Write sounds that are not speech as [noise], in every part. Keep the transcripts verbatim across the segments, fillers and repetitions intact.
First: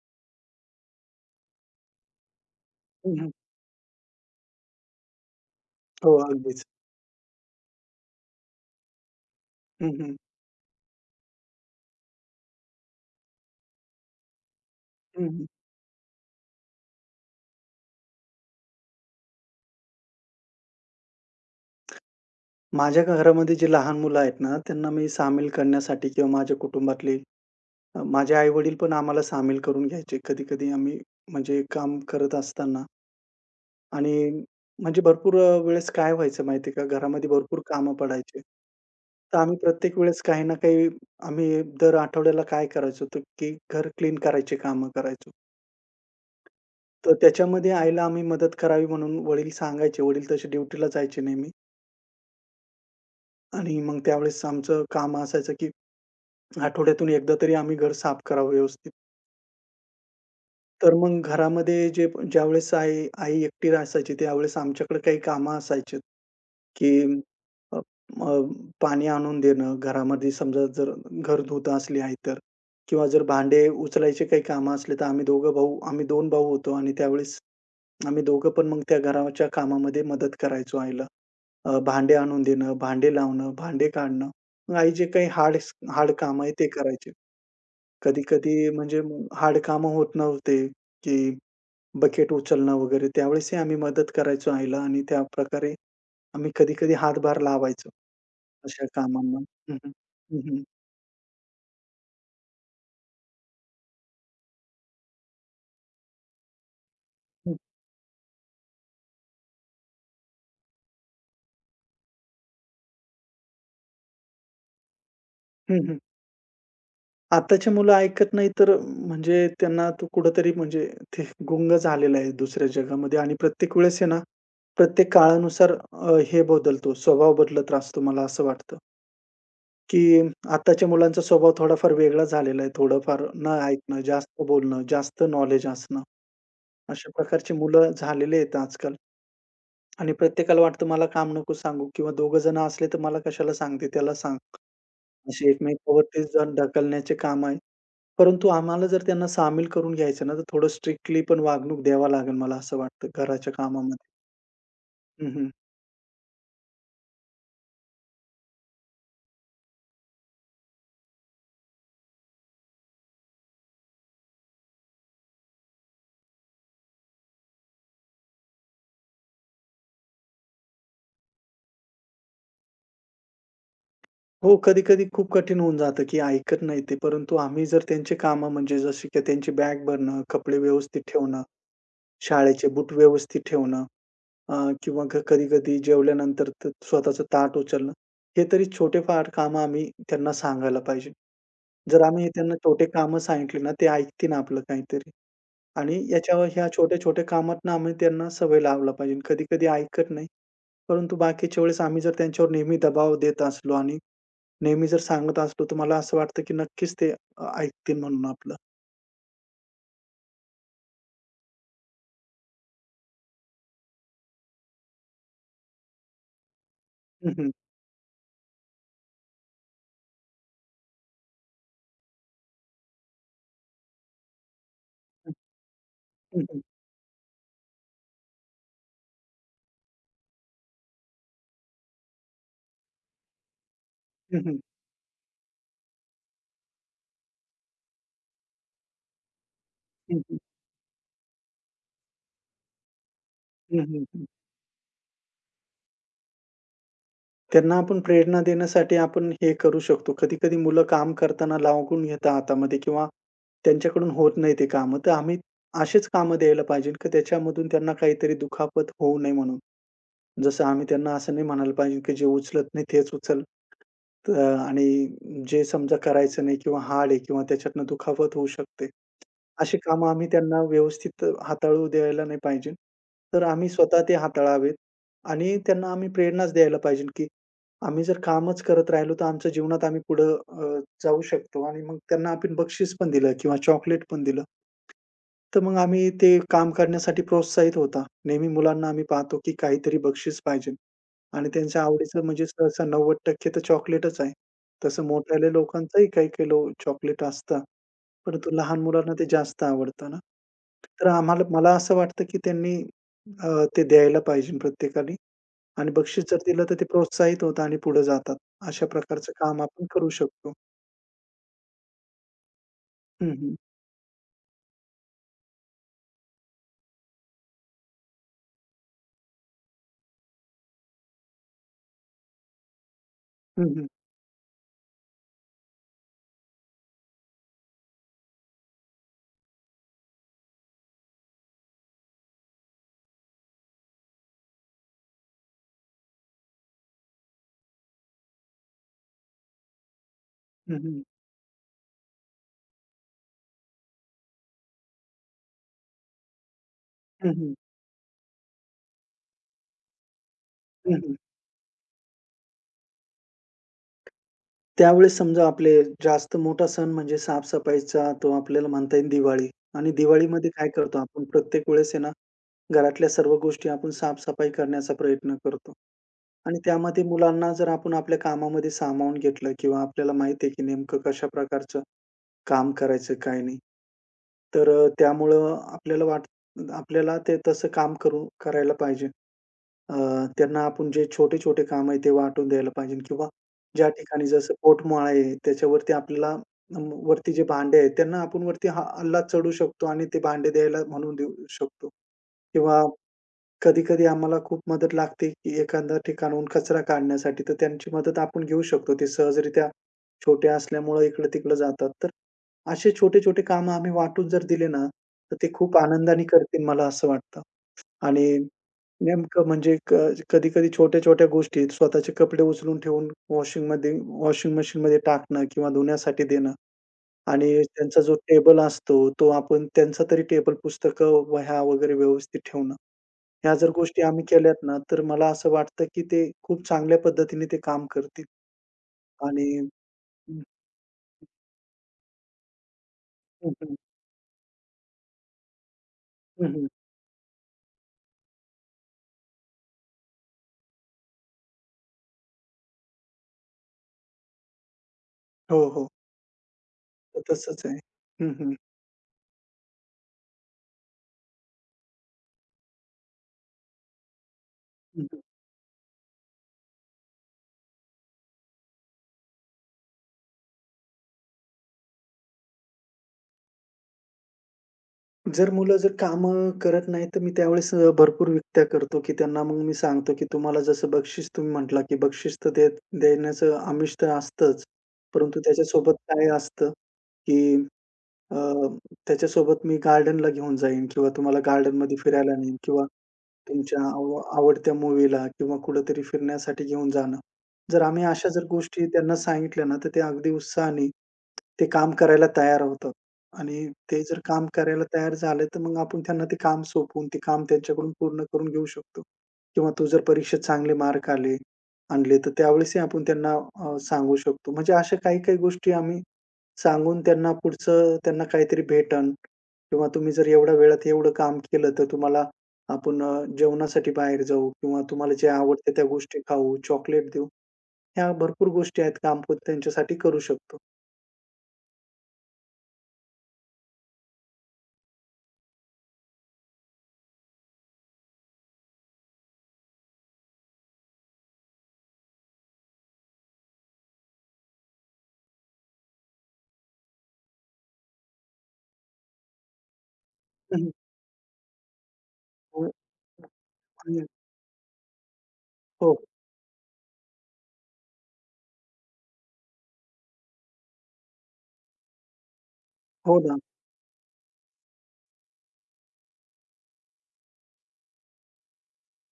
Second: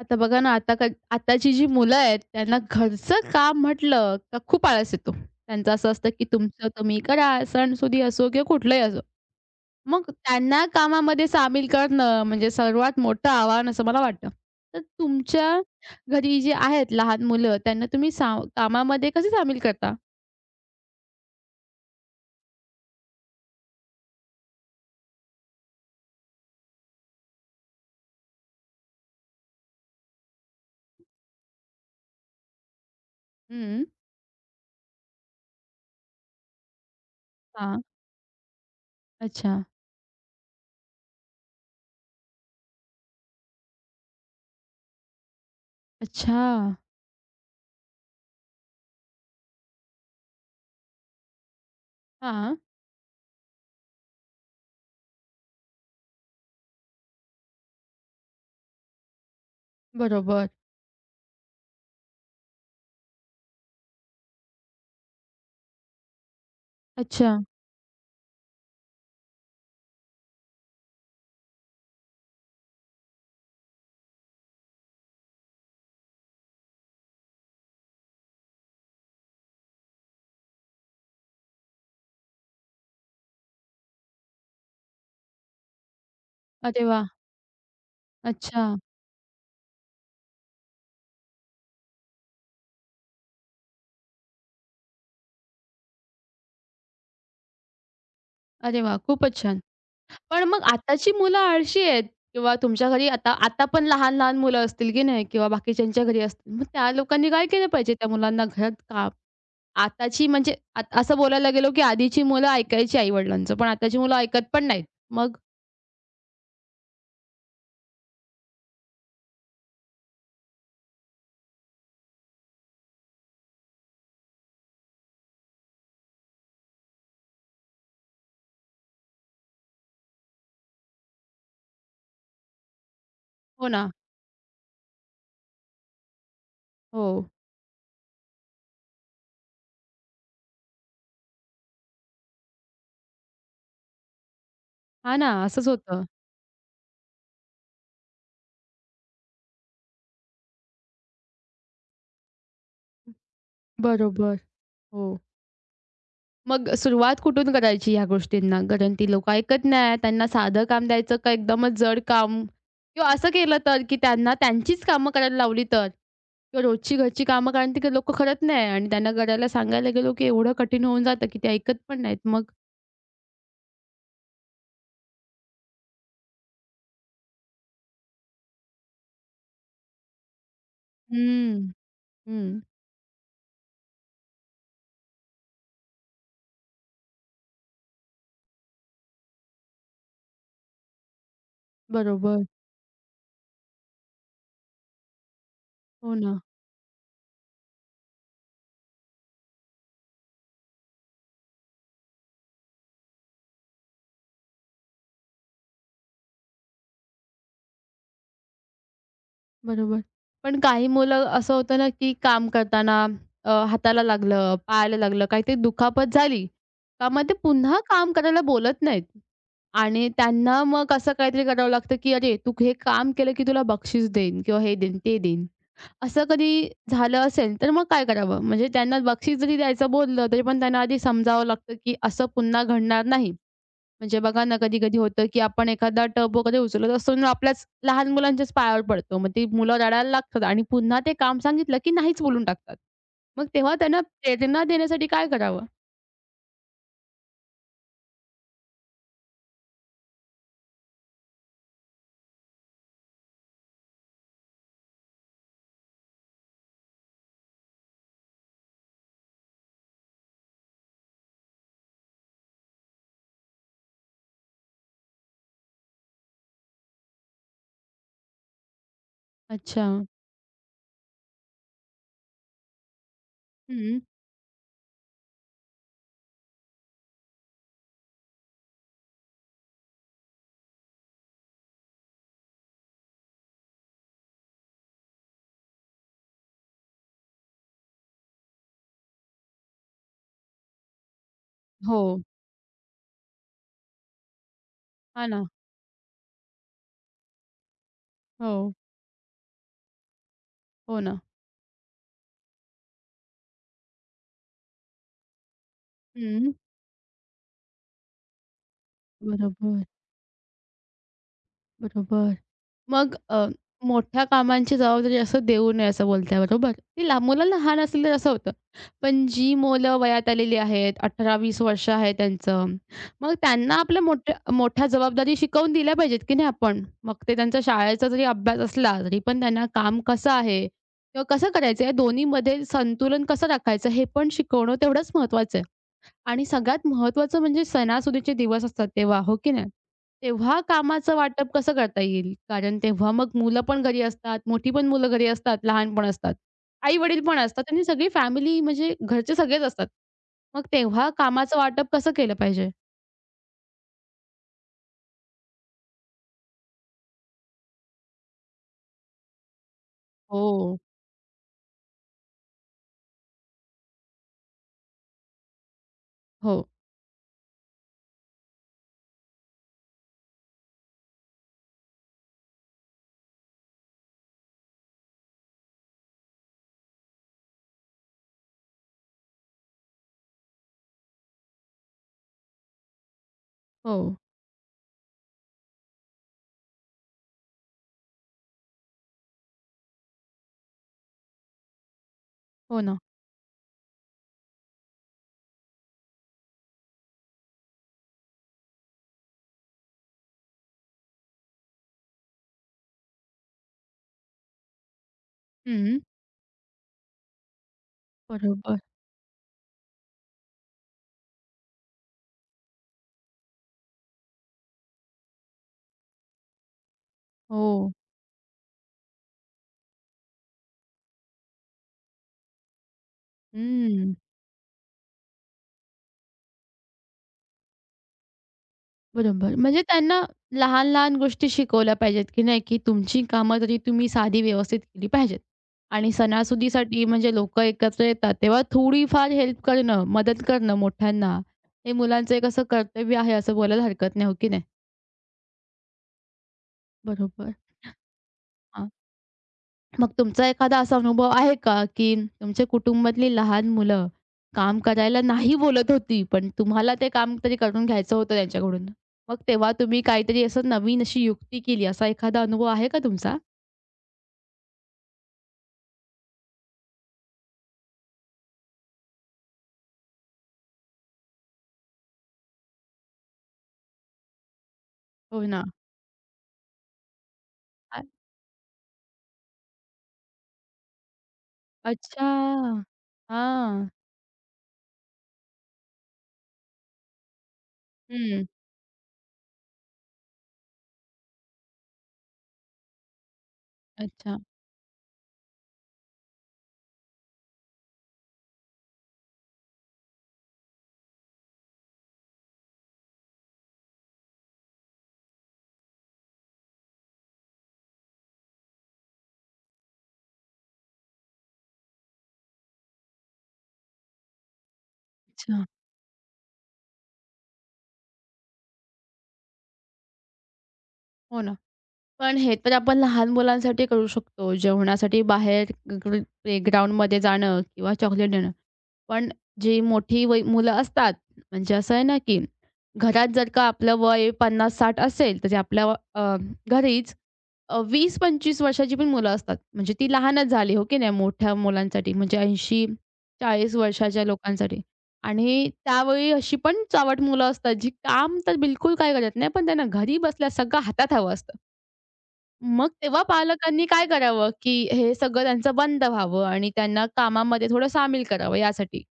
आता बघा ना, आता क आताची जी मुलं आहेत, त्यांना हं, हं. घरचं काम म्हटलं का खूप आळस येतो. त्यांचं असं असतं, हो, की अगदीच. तुमचं तुम्ही करा, सणसुदी असो किंवा कुठलंही असो. हं, मग हं. त्यांना कामामध्ये सामील करणं म्हणजे सर्वात मोठं आव्हान असं मला वाटतं. तर हं, हं. तुमच्या घरी जे आहेत लहान मुलं, त्यांना तुम्ही साव कामामध्ये कसे सामील करता? माझ्या घरामध्ये जे लहान मुलं आहेत ना, त्यांना मी सामील करण्यासाठी किंवा माझ्या कुटुंबातले अ, माझे आई-वडील पण आम्हाला सामील करून घ्यायचे. कधी-कधी आम्ही म्हणजे काम करत असताना हं. आणि म्हणजे भरपूर अ, वेळेस काय व्हायचं माहिती आहे का, घरामध्ये भरपूर हां. कामं पडायचे. तर आम्ही अच्छा. प्रत्येक वेळेस काही ना काही आम्ही दर आठवड्याला काय करायचो, तर की घर क्लीन करायची कामं करायचो. अच्छा. तर त्याच्यामध्ये आईला आम्ही मदत करावी म्हणून वडील सांगायचे. वडील तसे ड्युटीला जायचे नेहमी. हां. आणि मग त्यावेळेस आमचं काम असायचं, की आठवड्यातून एकदा तरी आम्ही घर साफ करावं व्यवस्थित. बरोबर. तर मग घरामध्ये जे ज्यावेळेस आई आई एकटी असायची, त्यावेळेस आमच्याकडे काही कामं असायची, की अच्छा. अ, अ, पाणी आणून देणं घरामध्ये समजा जर घर धुत असली आई तर किंवा जर भांडे उचलायचे काही कामं असले, तर आम्ही दोघं भाऊ आम्ही दोन भाऊ होतो आणि त्यावेळेस आम्ही दोघं पण मग त्या घराच्या कामामध्ये मदत करायचो आईला. अ, भांडे आणून देणं, भांडे लावणं, भांडे काढणं. मग आई जे काही हार्ड हार्ड कामं आहे ते अरे वाह! करायचे. कधी-कधी अच्छा. म्हणजे हार्ड कामं होत नव्हते, की बकेट उचलणं वगैरे त्यावेळेसही आम्ही मदत करायचो आईला आणि त्याप्रकारे आम्ही कधी-कधी हातभार लावायचो अरे अशा वाह! खूपच कामांना. छान. हं, हं. हं, पण मग हं. आताची मुलं आळशी आहेत किंवा तुमच्या घरी आता आता पण लहान-लहान मुलं असतील, की नाही किंवा बाकीच्यांच्या घरी असतील. मग त्या लोकांनी काय केलं पाहिजे त्या मुलांना घरात का आताची म्हणजे आता असं बोलायला गेलो, की आधीची मुलं ऐकायची आई-वडिलांचं, पण आताची मुलं ऐकत पण नाहीत. मग हं, हं. आताची मुलं ऐकत नाही तर म्हणजे त्यांना तो कुठेतरी म्हणजे ते गुंग झालेला आहे दुसऱ्या जगामध्ये आणि प्रत्येक वेळेस आहे ना, प्रत्येक काळानुसार अ, हे बदलतो, स्वभाव बदलत असतो. मला असं वाटतं, की आताच्या मुलांचा स्वभाव थोडाफार वेगळा झालेला आहे. थोडंफार न हो ना. ऐकणं, जास्त बोलणं, जास्त नॉलेज असणं, हो. अशा प्रकारची मुलं झालेले आहेत आजकाल. आणि प्रत्येकाला वाटतं मला काम नको सांगू किंवा दोघं जण असले तर मला कशाला सांगते, त्याला सांग. हां ना, असे असंच होतं. एकमेकांवरती जण ढकलण्याचे काम आहे. परंतु आम्हाला जर त्यांना सामील करून घ्यायचं ना, तर थोडं स्ट्रिक्टली पण वागणूक द्यावा लागेल मला असं वाटतं घराच्या कामामध्ये. बरोबर. हो. हं, हं. मग सुरुवात कुठून करायची ह्या गोष्टींना? कारण ती लोकं ऐकत नाही. त्यांना साधं काम द्यायचं का एकदमच जड काम? किंवा असं केलं तर, की त्यांना त्यांचीच कामं करायला लावली तर? किंवा रोजची घरची कामं कारण ती लोकं करत नाही आणि त्यांना करायला सांगायला गेलो, की एवढं कठीण होऊन जातं, की ते ऐकत पण नाहीत. मग हो, कधी-कधी खूप कठीण होऊन जातं, की ऐकत नाही ते. परंतु आम्ही जर त्यांचे कामं म्हणजे जसे की त्यांची बॅग भरणं, कपडे व्यवस्थित ठेवणं, हम्म. हं, शाळेचे बूट व्यवस्थित ठेवणं अ, किंवा क कधी-कधी जेवल्यानंतर त स्वतःचं ताट उचलणं. हे तरी छोटेफार कामं आम्ही त्यांना सांगायला पाहिजे. जर आम्ही बरोबर. त्यांना छोटे कामं सांगितले ना, ते ऐकतील आपलं काहीतरी. आणि हो ना. याच्यावर ह्या छोट्या-छोट्या कामातनं आम्ही त्यांना सवय लावला पाहिजे. कधी-कधी ऐकत नाही. परंतु बाकीच्या वेळेस आम्ही जर त्यांच्यावर नेहमी दबाव देत असलो आणि नेहमी जर सांगत असलो, तर मला असं वाटतं की नक्कीच ते अ, ऐकतील म्हणून आपलं. बरोबर. पण काही मुलं असं होतं ना, की काम करताना अ, हाताला लागलं, पायाला लागलं, काहीतरी दुखापत झाली, का मग हं, ते हं. पुन्हा काम करायला बोलत नाहीत. आणि त्यांना मग असं काहीतरी करावं लागतं, की "अरे, तू हे काम केलं की तुला बक्षीस देईन किंवा हे देईन, ते देईन." असं हं, हं. कधी झालं असेल, तर मग काय करावं? म्हणजे त्यांना बक्षीस जरी द्यायचं बोललं, तरी पण त्यांना आधी समजावं लागतं, की असं पुन्हा घडणार नाही. म्हणजे हं, बघा हं. ना, हं, कधी-कधी होतं, की आपण एखादा टब वगैरे उचलत असतो आणि आपल्याच लहान मुलांच्याच पायावर पडतो. मग ती मुलं रडायला हं. लागतात आणि पुन्हा ते काम सांगितलं, की नाहीच बोलून टाकतात. मग तेव्हा त्यांना प्रेरणा देण्यासाठी काय करावं? त्यांना आपण प्रेरणा देण्यासाठी आपण हे करू शकतो. कधी-कधी मुलं काम करताना लागून घेतात हातामध्ये किंवा त्यांच्याकडून होत नाही ते कामं. तर आम्ही असेच कामं द्यायला पाहिजे की त्याच्यामधून त्यांना काहीतरी दुखापत होऊ नये म्हणून. जसं आम्ही त्यांना असं नाही म्हणायला पाहिजे, की जे उचलत नाही तेच उचल. अ, आणि जे समजा करायचं नाही किंवा हाड आहे किंवा त्याच्यातनं दुखापत होऊ शकते. अशी अच्छा. कामं आम्ही त्यांना व्यवस्थित हाताळू द्यायला नाही पाहिजे. तर आम्ही हं. स्वतः ते हाताळावेत आणि त्यांना आम्ही प्रेरणाच द्यायला पाहिजे, की आम्ही जर कामच करत राहिलो, तर आमच्या जीवनात आम्ही पुढं अ, जाऊ शकतो आणि मग त्यांना आपण बक्षीस पण दिलं किंवा चॉकलेट पण दिलं. तर मग आम्ही ते काम करण्यासाठी प्रोत्साहित होता. नेहमी मुलांना आम्ही पाहतो, की काहीतरी बक्षीस पाहिजे आणि त्यांच्या हो. आवडीचं म्हणजे सहसा नव्वद टक्के तर चॉकलेटच आहे. तसं हां ना. मोठ्याल्या लोकांचंही काही-काही लो चॉकलेट असतं. परंतु हो. लहान मुलांना ते जास्त आवडतं ना. हो तर ना. आम्हाला मला असं वाटतं, की त्यांनी अ, ते द्यायला पाहिजे प्रत्येकाने आणि बक्षीस जर हं. दिलं तर ते प्रोत्साहित होतात आणि पुढे जातात. अशा प्रकारचं काम बरोबर. आपण करू शकतो. बरोबर. मग हं, अ, हं. मोठ्या कामांची जबाबदारी असं देऊ नये असं बोलताय बरोबर? ती लहान मुलं लहान असतील तर असं होतं. पण जी मुलं वयात आलेली आहेत, अठरा ते वीस वर्ष आहे त्यांचं, मग हं, त्यांना हं. आपल्या मोठ्या मोठ्या जबाबदारी शिकवून दिल्या पाहिजेत, की नाही आपण? मग ते त्यांचा शाळेचा जरी अभ्यास असला, तरी पण त्यांना काम कसं आहे किंवा कसं करायचं, या दोन्हीमध्ये संतुलन कसं राखायचं हे पण शिकवणं तेवढंच महत्त्वाचं आहे. आणि सगळ्यात महत्त्वाचं म्हणजे सणासुदीचे दिवस असतात तेव्हा, हो की नाही? तेव्हा हं, हं. कामाचं वाटप कसं करता येईल? कारण तेव्हा मग मुलं पण घरी असतात, मोठी पण मुलं घरी असतात, लहान पण असतात, आई-वडील हं, पण हं. असतात आणि सगळी फॅमिली म्हणजे घरचे सगळेच असतात. मग हं, तेव्हा हं. कामाचं वाटप कसं केलं पाहिजे? त्यावेळेस समजा आपले जास्त मोठा सण म्हणजे साफ तो आपल्याला म्हणता येईल दिवाळी आणि दिवाळीमध्ये काय हो, करतो आपण प्रत्येक वेळेस आहे ना, घरातल्या सर्व गोष्टी आपण साफ करण्याचा प्रयत्न करतो. हो, आणि त्यामध्ये मुलांना जर आपण आपल्या कामामध्ये सामावून घेतलं किंवा आपल्याला माहिती आहे की नेमकं कशा प्रकारचं काम करायचं काय नाही. तर अ, त्यामुळं आपल्याला वाट आपल्याला ते तसं काम करू करायला पाहिजे. अ, त्यांना आपण जे छोटे-छोटे कामं आहे ते वाटून द्यायला पाहिजे किंवा ज्या हो, ठिकाणी जसं पोटमाळ आहे त्याच्यावरती आपल्याला अम, वरती जे भांडे आहेत त्यांना आपण वरती हा हल्ला चढू शकतो आणि ते भांडे द्यायला म्हणून देऊ शकतो. हो किंवा ना. कधी-कधी आम्हाला खूप मदत लागते, की एखाद्या ठिकाणाहून कचरा काढण्यासाठी तर त्यांची मदत आपण घेऊ शकतो. ते सहजरित्या छोटे असल्यामुळे इकडं-तिकडं जातात. तर असे छोटे-छोटे कामं आम्ही वाटून जर दिले ना, तर ते खूप हं, आनंदाने करतील मला असं वाटतं आणि बरोबर. नेमकं म्हणजे क कधी-कधी छोट्या-छोट्या गोष्टी स्वतःचे कपडे उचलून ठेवून वॉशिंगमध्ये वॉशिंग मशीनमध्ये टाकणं किंवा धुण्यासाठी देणं आणि हो. त्यांचा जो टेबल असतो, तो आपण त्यांचा तरी टेबल, पुस्तकं, वह्या वगैरे व्यवस्थित ठेवणं. ह्या जर गोष्टी हं. आम्ही केल्यात ना, तर मला असं वाटतं, की ते खूप चांगल्या पद्धतीने ते काम करतील आणि बरोबर. म्हणजे त्यांना हं, लहान-लहान गोष्टी शिकवल्या पाहिजेत, की नाही, की तुमची हं. कामं हं, तरी तुम्ही साधी व्यवस्थित केली पाहिजेत. आणि हं. सणासुदीसाठी म्हणजे लोकं एकत्र येतात, तेव्हा थोडीफार हेल्प करणं, मदत करणं मोठ्यांना, हे मुलांचं एक असं कर्तव्य आहे असं बोलायला हरकत नाही, हो की नाही? हो, हो. तर बरोबर. तसंच आहे. हं, हं. हां. मग तुमचा एखादा असा अनुभव आहे का, की तुमच्या कुटुंबातली लहान मुलं काम हं, हं. करायला नाही बोलत होती, पण तुम्हाला ते काम तरी करून घ्यायचं होतं त्यांच्याकडून. मग तेव्हा तुम्ही काहीतरी असं नवीन अशी युक्ती केली, असा एखादा अनुभव आहे का तुमचा? जर मुलं जर काम करत नाही, तर मी त्यावेळेस अ, भरपूर युक्त्या करतो, की त्यांना मग मी सांगतो, की तुम्हाला जसं बक्षीस तुम्ही म्हटला, की बक्षीस तर देत देण्याचं आमिष तर असतंच. परंतु हो ना. त्याच्यासोबत काय असतं, की अ अ, त्याच्यासोबत मी गार्डनला घेऊन जाईन किंवा तुम्हाला गार्डनमध्ये फिरायला नेईन किंवा अच्छा. तुमच्या हां. आव आवडत्या मूव्हीला किंवा कुठेतरी फिरण्यासाठी घेऊन जाणं. जर आम्ही अशा हं. जर गोष्टी त्यांना सांगितल्या ना, तर ते अगदी उत्साहाने ते काम करायला तयार होतात आणि ते जर अच्छा, काम करायला तयार झाले, तर मग आपण त्यांना ते काम सोपवून ते काम त्यांच्याकडून पूर्ण करून घेऊ शकतो किंवा तू जर परीक्षेत चांगले मार्क आले आणले, तर त्यावेळेसही आपण त्यांना अ, सांगू शकतो. म्हणजे अशा काही-काही गोष्टी आम्ही सांगून त्यांना पुढचं त्यांना काहीतरी भेटन किंवा तुम्ही जर एवढ्या वेळात एवढं काम केलं, तर तुम्हाला आपण अ, जेवणासाठी बाहेर जाऊ किंवा तुम्हाला जे अच्छा. आवडते त्या गोष्टी खाऊ, चॉकलेट देऊ. ह्या भरपूर गोष्टी आहेत काम आपण त्यांच्यासाठी करू शकतो. हो ना. पण हे तर आपण लहान मुलांसाठी करू शकतो. जेवणासाठी बाहेर ग्र प्लेग्राऊंडमध्ये जाणं किंवा चॉकलेट देणं. पण जी मोठी वय मुलं असतात, म्हणजे असं आहे ना, की घरात जर का आपलं वय पन्नास ते साठ असेल, तर ते आपल्या अ, घरीच अ, वीस ते पंचवीस वर्षाची पण मुलं असतात. म्हणजे ती लहानच झाली, हो [laughs] की नाही? मोठ्या मुलांसाठी म्हणजे हं, हं. हो. ऐंशी ते चाळीस आणि वर्षाच्या लोकांसाठी. आणि हो, त्यावेळी अशी पण चावट मुलं असतात, जी काम तर बिलकुल काही करत नाही, पण त्यांना घरी बसल्या सगळं हातात हवं असतं. मग हो तेव्हा ना. पालकांनी काय करावं, की हे सगळं त्यांचं बंद व्हावं आणि त्यांना कामामध्ये थोडं सामील करावं यासाठी.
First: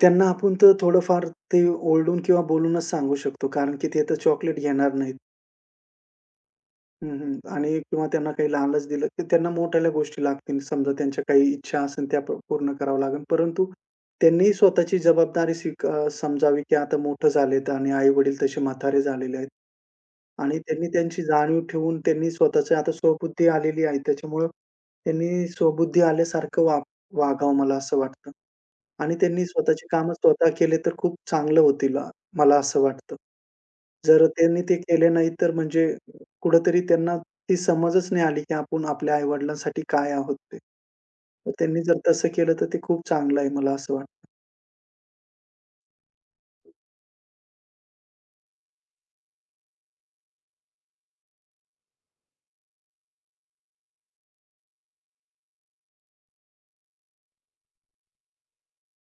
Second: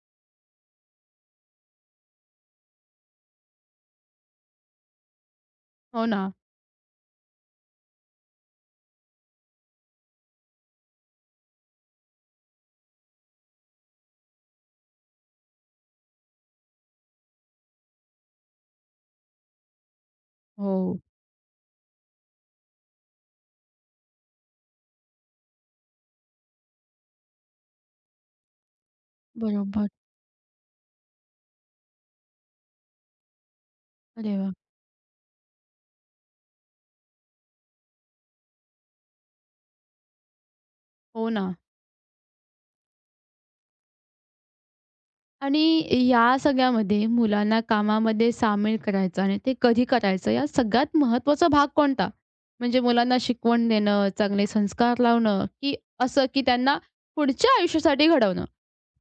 त्यांना आपण तर थोडंफार ते ओरडून किंवा बोलूनच सांगू शकतो कारण की ते तर चॉकलेट घेणार नाहीत. हो ना. हं, हं. आणि किंवा त्यांना काही लालच दिलं, तर त्यांना मोठ्या गोष्टी लागतील. समजा त्यांच्या काही इच्छा असेल त्या प पूर्ण कराव्या लागेल. परंतु त्यांनीही स्वतःची जबाबदारी स्वीक अ, समजावी, की आता मोठं झालेत आणि आई-वडील तसे म्हातारे झालेले आहेत. आणि त्यांनी हो. त्यांची जाणीव ठेवून त्यांनी स्वतःची आता स्वबुद्धी आलेली आहे. त्याच्यामुळं त्यांनी स्वबुद्धी आल्यासारखं वाग वागावं मला असं वाटतं. आणि त्यांनी स्वतःची बरोबर. कामं स्वतः केले तर खूप चांगलं होतील, अ, मला असं वाटतं. जर अरे वाह! त्यांनी ते केले नाही, तर म्हणजे कुठेतरी त्यांना ती समजच नाही आली, की आपण आपल्या आई-वडिलांसाठी काय आहोत ते. हो तर ना. त्यांनी जर तसं केलं, तर ते खूप चांगलं आहे, मला असं वाटतं. आणि या सगळ्यामध्ये मुलांना कामामध्ये सामील करायचं आणि ते कधी करायचं या सगळ्यात महत्त्वाचा भाग कोणता? म्हणजे मुलांना शिकवण देणं, चांगले संस्कार लावणं, की असं की त्यांना पुढच्या आयुष्यासाठी घडवणं?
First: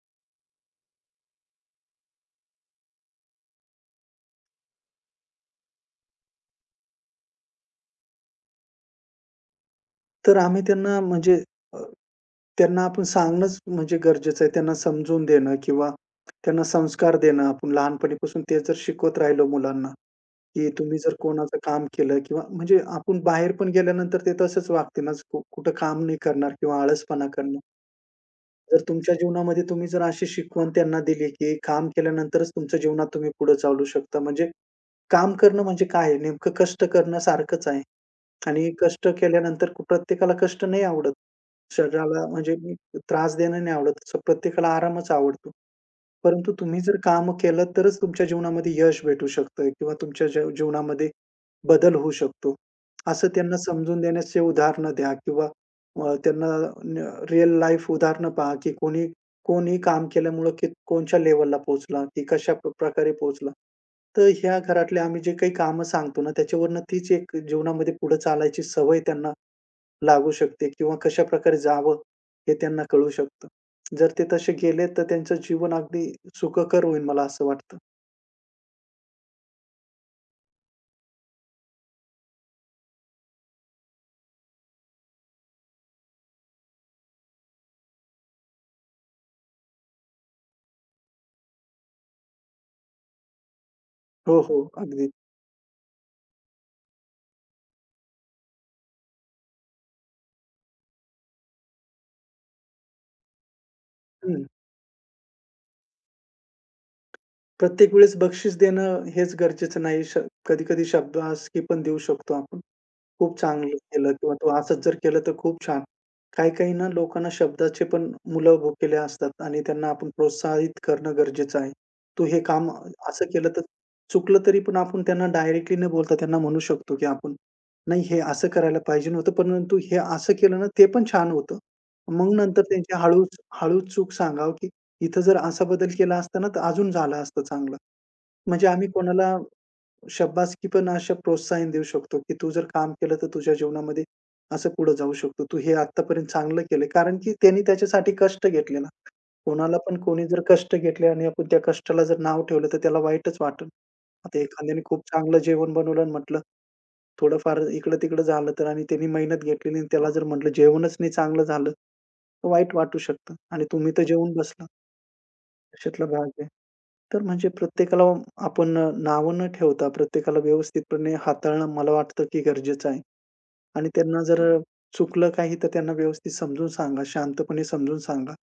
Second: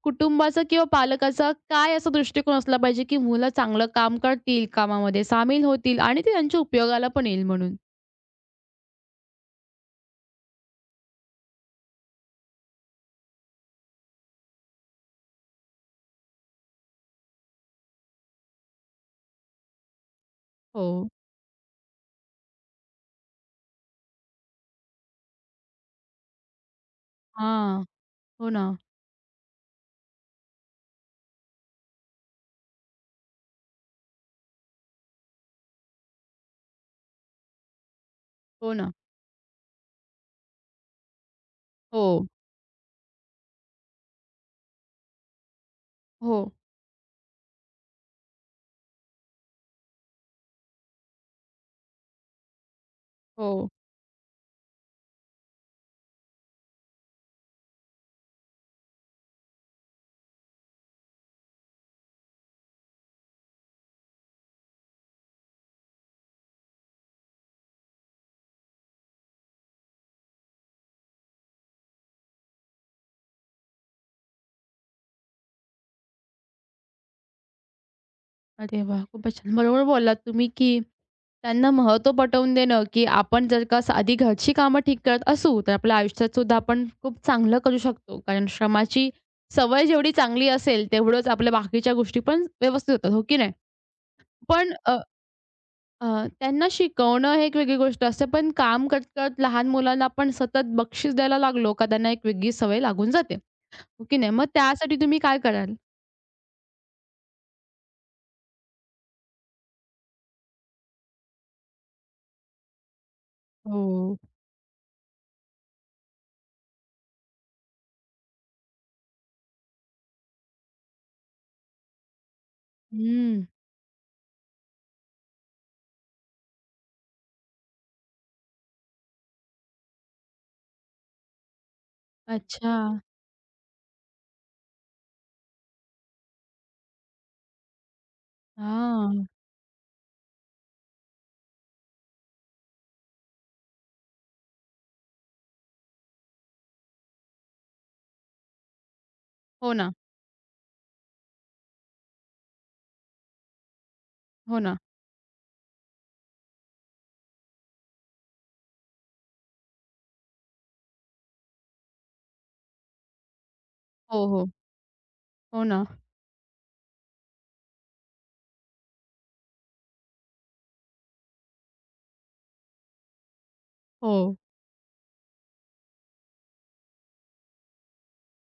कुटुंबाचा किंवा पालकाचा काय असा दृष्टिकोन असला पाहिजे, की मुलं चांगलं काम करतील, कामामध्ये सामील होतील आणि ते त्यांच्या उपयोगाला पण येईल म्हणून? तर आम्ही त्यांना म्हणजे अ, त्यांना आपण सांगणंच म्हणजे गरजेचं आहे. त्यांना समजून देणं किंवा त्यांना संस्कार देणं. आपण लहानपणीपासून ते जर शिकवत राहिलो मुलांना, की तुम्ही हो. जर कोणाचं काम केलं किंवा म्हणजे आपण बाहेर पण गेल्यानंतर ते तसंच वागतील ना, कुठं काम नाही करणार किंवा आळसपणा करणार. हां. हो ना, जर तुमच्या जीवनामध्ये तुम्ही जर अशी शिकवण त्यांना दिली, की काम केल्यानंतरच तुमच्या जीवनात तुम्ही पुढे चालू शकता. म्हणजे काम करणं म्हणजे काय आहे? नेमकं कष्ट करणं सारखंच आहे. आणि हो ना. कष्ट केल्यानंतर कु- प्रत्येकाला कष्ट नाही आवडत. हो, शरीराला म्हणजे मी त्रास देणं नाही आवडत. स- प्रत्येकाला आरामच आवडतो. हो, परंतु तुम्ही जर काम केलं तरच तुमच्या जीवनामध्ये यश भेटू शकतं किंवा तुमच्या ज जीवनामध्ये बदल होऊ शकतो. असं त्यांना हो. समजून देण्याचे उदाहरणं द्या किंवा अ, त्यांना न रिअल लाईफ उदाहरणं पहा, की कोणी कोणी काम केल्यामुळं की कोणच्या लेव्हलला पोहोचला, की कशा प प्रकारे पोहोचला. तर ह्या घरातले आम्ही जे काही कामं सांगतो ना, त्याच्यावरनं तीच एक जीवनामध्ये पुढे चालायची सवय त्यांना लागू शकते किंवा कशाप्रकारे जावं, हे त्यांना कळू शकतं. जर ते तसे गेले, तर त्यांचं जीवन अगदी सुखकर होईल मला असं वाटतं. अरे वाह! खूपच छान. बरोबर बोललात तुम्ही, की त्यांना महत्त्व पटवून देणं, की आपण जर का साधी घरची कामं ठीक करत असू, तर आपल्या आयुष्यात सुद्धा आपण खूप चांगलं करू शकतो. कारण श्रमाची सवय जेवढी चांगली असेल, तेवढंच आपल्या बाकीच्या गोष्टी पण व्यवस्थित होतात, हो की नाही? हो, हो. पण अ, अगदी. अ, त्यांना शिकवणं हे एक वेगळी गोष्ट असते. पण काम करत-करत लहान मुलांना आपण सतत बक्षीस द्यायला लागलो, का त्यांना एक वेगळी सवय लागून जाते, हो की नाही? मग हं. त्यासाठी तुम्ही काय कराल? प्रत्येक वेळेस बक्षीस देणं हेच गरजेचं नाही. श कधी-कधी शब्दासकी पण देऊ शकतो आपण. खूप चांगलं केलं हो. किंवा तू असंच जर केलं तर खूप छान. काही-काही ना लोकांना शब्दाचे पण मुलं भुकेले असतात आणि त्यांना आपण प्रोत्साहित करणं गरजेचं आहे. तू हे काम असं हं. केलं तर चुकलं तरी पण आपण त्यांना डायरेक्टली न बोलता त्यांना म्हणू शकतो की आपण, "नाही हे असं करायला पाहिजे नव्हतं, परंतु हे असं केलं ना ते पण छान होतं." मग नंतर अच्छा. त्यांची हळूच हळू चूक सांगावं की "इथं जर असा बदल केला असता ना तर अजून झालं असतं चांगलं." म्हणजे आम्ही हां. कोणाला शाब्बासकी पण अशा प्रोत्साहन देऊ शकतो, की तू जर काम केलं तर तुझ्या जीवनामध्ये असं पुढे जाऊ शकतो. तू हे आत्तापर्यंत चांगलं केलंय. कारण की त्यांनी त्याच्यासाठी कष्ट घेतले ना. हो कोणाला ना, पण कोणी जर कष्ट घेतले आणि आपण त्या कष्टाला जर नाव ठेवलं तर त्याला वाईटच वाटेल. आता हो ना. एखाद्याने खूप चांगलं जेवण बनवलं आणि म्हटलं, थोडंफार इकडं-तिकडं झालं तर आणि त्यांनी मेहनत घेतलेली आणि त्याला जर म्हटलं जेवणच नाही चांगलं झालं, तर वाईट वाटू शकतं आणि तुम्ही तर हो, जेवून हो. बसला. हो ना. अशातला भाग आहे. तर म्हणजे प्रत्येकाला आपण अ, नावं न ठेवता प्रत्येकाला व्यवस्थितपणे हाताळणं मला वाटतं की गरजेचं आहे आणि हो, त्यांना जर हो. अ, चुकलं काही तर त्यांना व्यवस्थित समजून सांगा, शांतपणे समजून सांगा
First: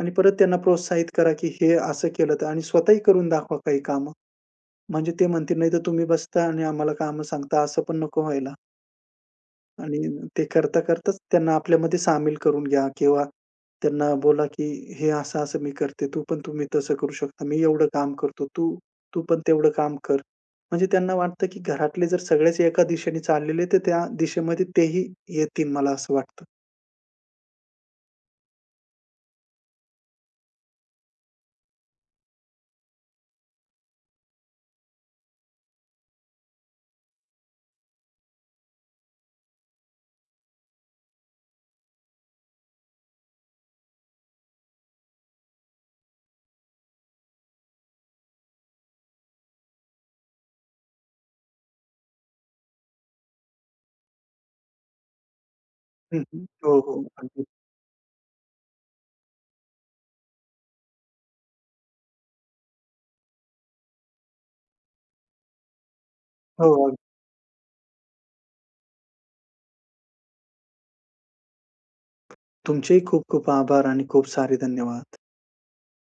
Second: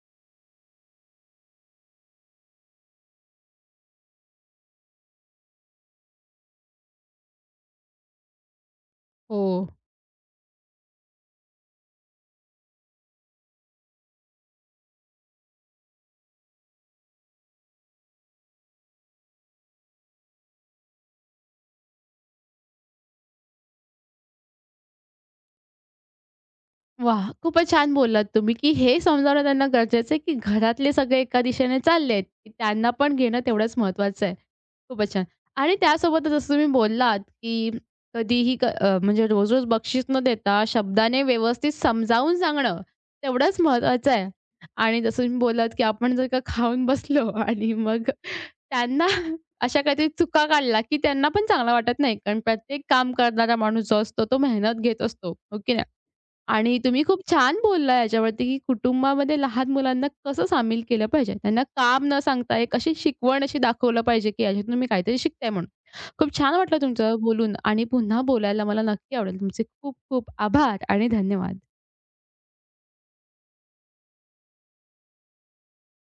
आणि परत त्यांना प्रोत्साहित करा की हे असं केलं तर आणि स्वतःही करून दाखवा काही कामं. म्हणजे ते म्हणतील, "नाही तर तुम्ही बसता आणि आम्हाला कामं सांगता." असं पण नको व्हायला. हो. आणि ते करता-करताच त्यांना आपल्यामध्ये सामील करून घ्या किंवा त्यांना बोला, की "हे असं-असं मी करते, तू पण तुम्ही तसं करू शकता. मी एवढं काम करतो, तू तू पण तेवढं काम कर." म्हणजे त्यांना वाटतं, की घरातले जर सगळेच एका दिशेने चाललेले, तर त्या दिशेमध्ये तेही येतील मला असं वाटतं. वाह! खूपच छान बोललात तुम्ही, की हे समजावणं त्यांना गरजेचं आहे, की घरातले सगळे एका दिशेने चाललेत, की त्यांना पण घेणं तेवढंच महत्त्वाचं आहे. खूपच छान. आणि त्यासोबतच जसं तुम्ही बोललात, की कधीही क अ, म्हणजे रोज-रोज बक्षीस न देता शब्दाने व्यवस्थित समजावून सांगणं तेवढंच महत्त्वाचं आहे. आणि जसं तुम्ही बोललात, की आपण जर का खाऊन बसलो [laughs] आणि मग त्यांना अशा काहीतरी चुका काढला, की त्यांना पण चांगला वाटत नाही. कारण प्रत्येक काम करणारा माणूस जो असतो, तो मेहनत घेत असतो. हो हं, हं. हो, आणि हो. तुम्ही खूप अगदी. छान बोलला याच्यावरती, की कुटुंबामध्ये लहान मुलांना कसं सामील केलं पाहिजे. त्यांना काम न सांगता एक अशी शिकवण अशी दाखवलं पाहिजे, की याच्यातून तुम्ही काहीतरी शिकताय म्हणून. खूप छान हो, वाटलं अगदी. तुमचं बोलून आणि पुन्हा बोलायला मला नक्की आवडेल. तुमचे खूप खूप आभार आणि धन्यवाद. तुमचेही खूप खूप आभार आणि खूप सारे धन्यवाद.